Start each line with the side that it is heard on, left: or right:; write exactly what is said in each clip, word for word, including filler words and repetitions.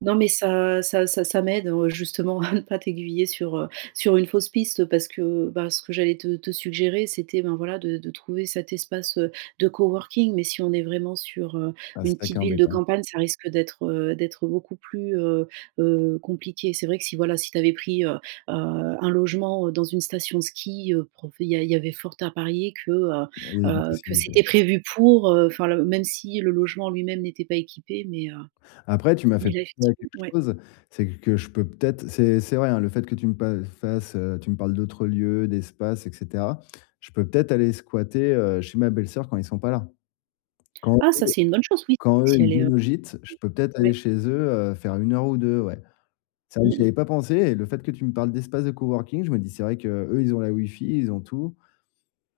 right: Non mais, ça ça ça ça m'aide, heu, justement à ne pas t'aiguiller sur, heu, sur une fausse piste, parce que, bah, ce que j'allais te te suggérer, c'était, ben, voilà, de de trouver cet espace, heu, de coworking. Mais si on est vraiment sur, heu,
left: Bah, c'est
right: une
left: ça qui
right: petite
left: est
right: ville de
left: embêtant.
right: campagne, ça risque d'être, heu, d'être beaucoup, plus, heu heu, compliqué. C'est vrai que si, voilà, si tu avais pris, heu heu, un logement, heu, dans une station de ski, heu, profé il y a il y avait fort à parier que, heu
left: Il y a une
right: heu, que
left: possibilité, ouais.
right: c'était prévu pour, heu, enfin le même si le logement en lui-même n'était pas équipé. Mais, heu,
left: Après, tu m'as fait
right: mais là,
left: penser à
right: effectivem
left: quelque
right: ouais.
left: chose, c'est q que je peux peut-être c'est c'est vrai, hein, le fait que tu me pa fasses, heu, tu me parles d'autres lieux, d'espace et cetera, je peux peut-être aller squatter, heu, chez ma belle-sœur quand ils sont pas là. Quand
right: Ah
left: eux
right: ça, c'est une bonne chose oui.
left: quand eux,
right: Si
left: ils
right: elle est, heu,
left: viennent au gîte, je peux peut-être aller
right: ouais.
left: chez eux, heu, faire une heure ou deux, ouais. C'est vrai
right: Mmh
left: que j'y
right: mh.
left: avais pas pensé et le fait que tu me parles d'espace de coworking, je me dis: «C'est vrai qu'eux, ils ont la Wi-Fi, ils ont tout».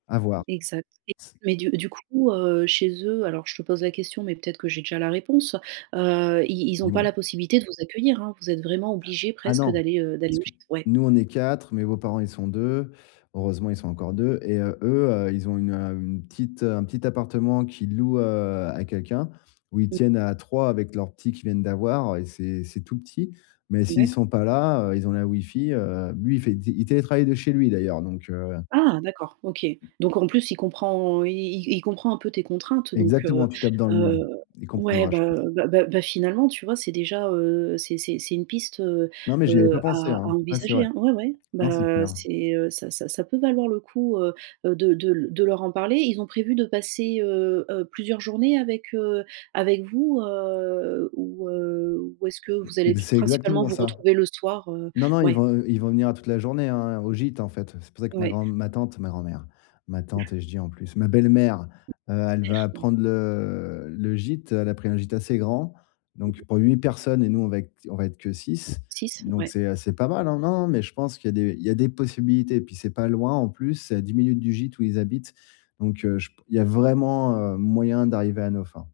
left: À voir.
right: Exact et
left: C
right: mais du du coup, heu, chez eux, alors je te pose la question, mais peut-être que j'ai déjà la réponse, heu, ils ils ont
left: Dis
right: pas
left: moi.
right: la possibilité de vous accueillir, hein, vous êtes vraiment obligés
left: Ah
right: presque
left: non!
right: d'aller, heu, d'aller
left: Parce
right: au
left: que
right: gîte? Ouais.
left: nous, on est quatre, mes beaux-parents, ils sont deux. Heureusement, ils sont encore deux et heu, eux, heu, ils ont une, hem, une petite, heu, un petit appartement qu'ils louent, heu, à quelqu'un, où ils
right: Mmh.
left: tiennent à trois avec leur petit qu'ils viennent d'avoir, heu, et c'est c'est tout petit. Mais s'ils
right: D'accord.
left: sont pas là, heu, ils ont la Wi-Fi, heu, lui, il fait, di il télétravaille de chez lui d'ailleurs, donc, heu
right: Ah, d'accord, OK. Donc en plus, il comprend il il c il comprend un peu tes contraintes. Donc,
left: Exactement,
right: heu
left: tu tapes dans le mille.
right: heu,
left: Il
right: ouais.
left: comprendra je pense.
right: Bah bah bah bah, finalement, tu vois, c'est déjà, heu, c'est c'est c'est une piste, heu
left: Non, mais j'y avais
right: heu,
left: pas pensé
right: à à
left: hein. Ouais, c'est
right: envisager,
left: vrai.
right: hein. Ouais, ouais,
left: Non, c'est
right: bah,
left: clair.
right: c'est, heu, ça ça ça peut valoir le coup, heu heu, de de l de leur en parler. Ils ont prévu de passer, heu heu, plusieurs journées avec, heu, avec vous, heu, ou, heu, ou est-ce que vous allez
left: Ex
right: p
left: c'est
right: principalement
left: exactement
right: vous
left: ça.
right: retrouver le soir? Heu,
left: Non, non, ils
right: ouais.
left: vont, heu, ils vont venir à toute la journée hein, au gîte, en fait, heu, c'est pour ça que ma
right: Ouais.
left: grand-m ma tante, ma grand-mère, ma tante et je dis en plus, ma belle-mère, heu, elle va
right: Clair? Oui.
left: prendre le le gîte. Elle a pris un gîte assez grand,
right: Mmh
left: donc
right: mh.
left: pour huit personnes et nous, on va ec on va être que six.
right: six?
left: Donc,
right: Ouais.
left: c'est, heu, c'est pas mal, hein, non, non, mais je pense qu'il y a des il y a des possibilités et puis, c'est pas loin en plus, c'est à dix minutes du gîte où ils habitent. Donc, heu, je p il y a vraiment, heu, moyen d'arriver à nos fins.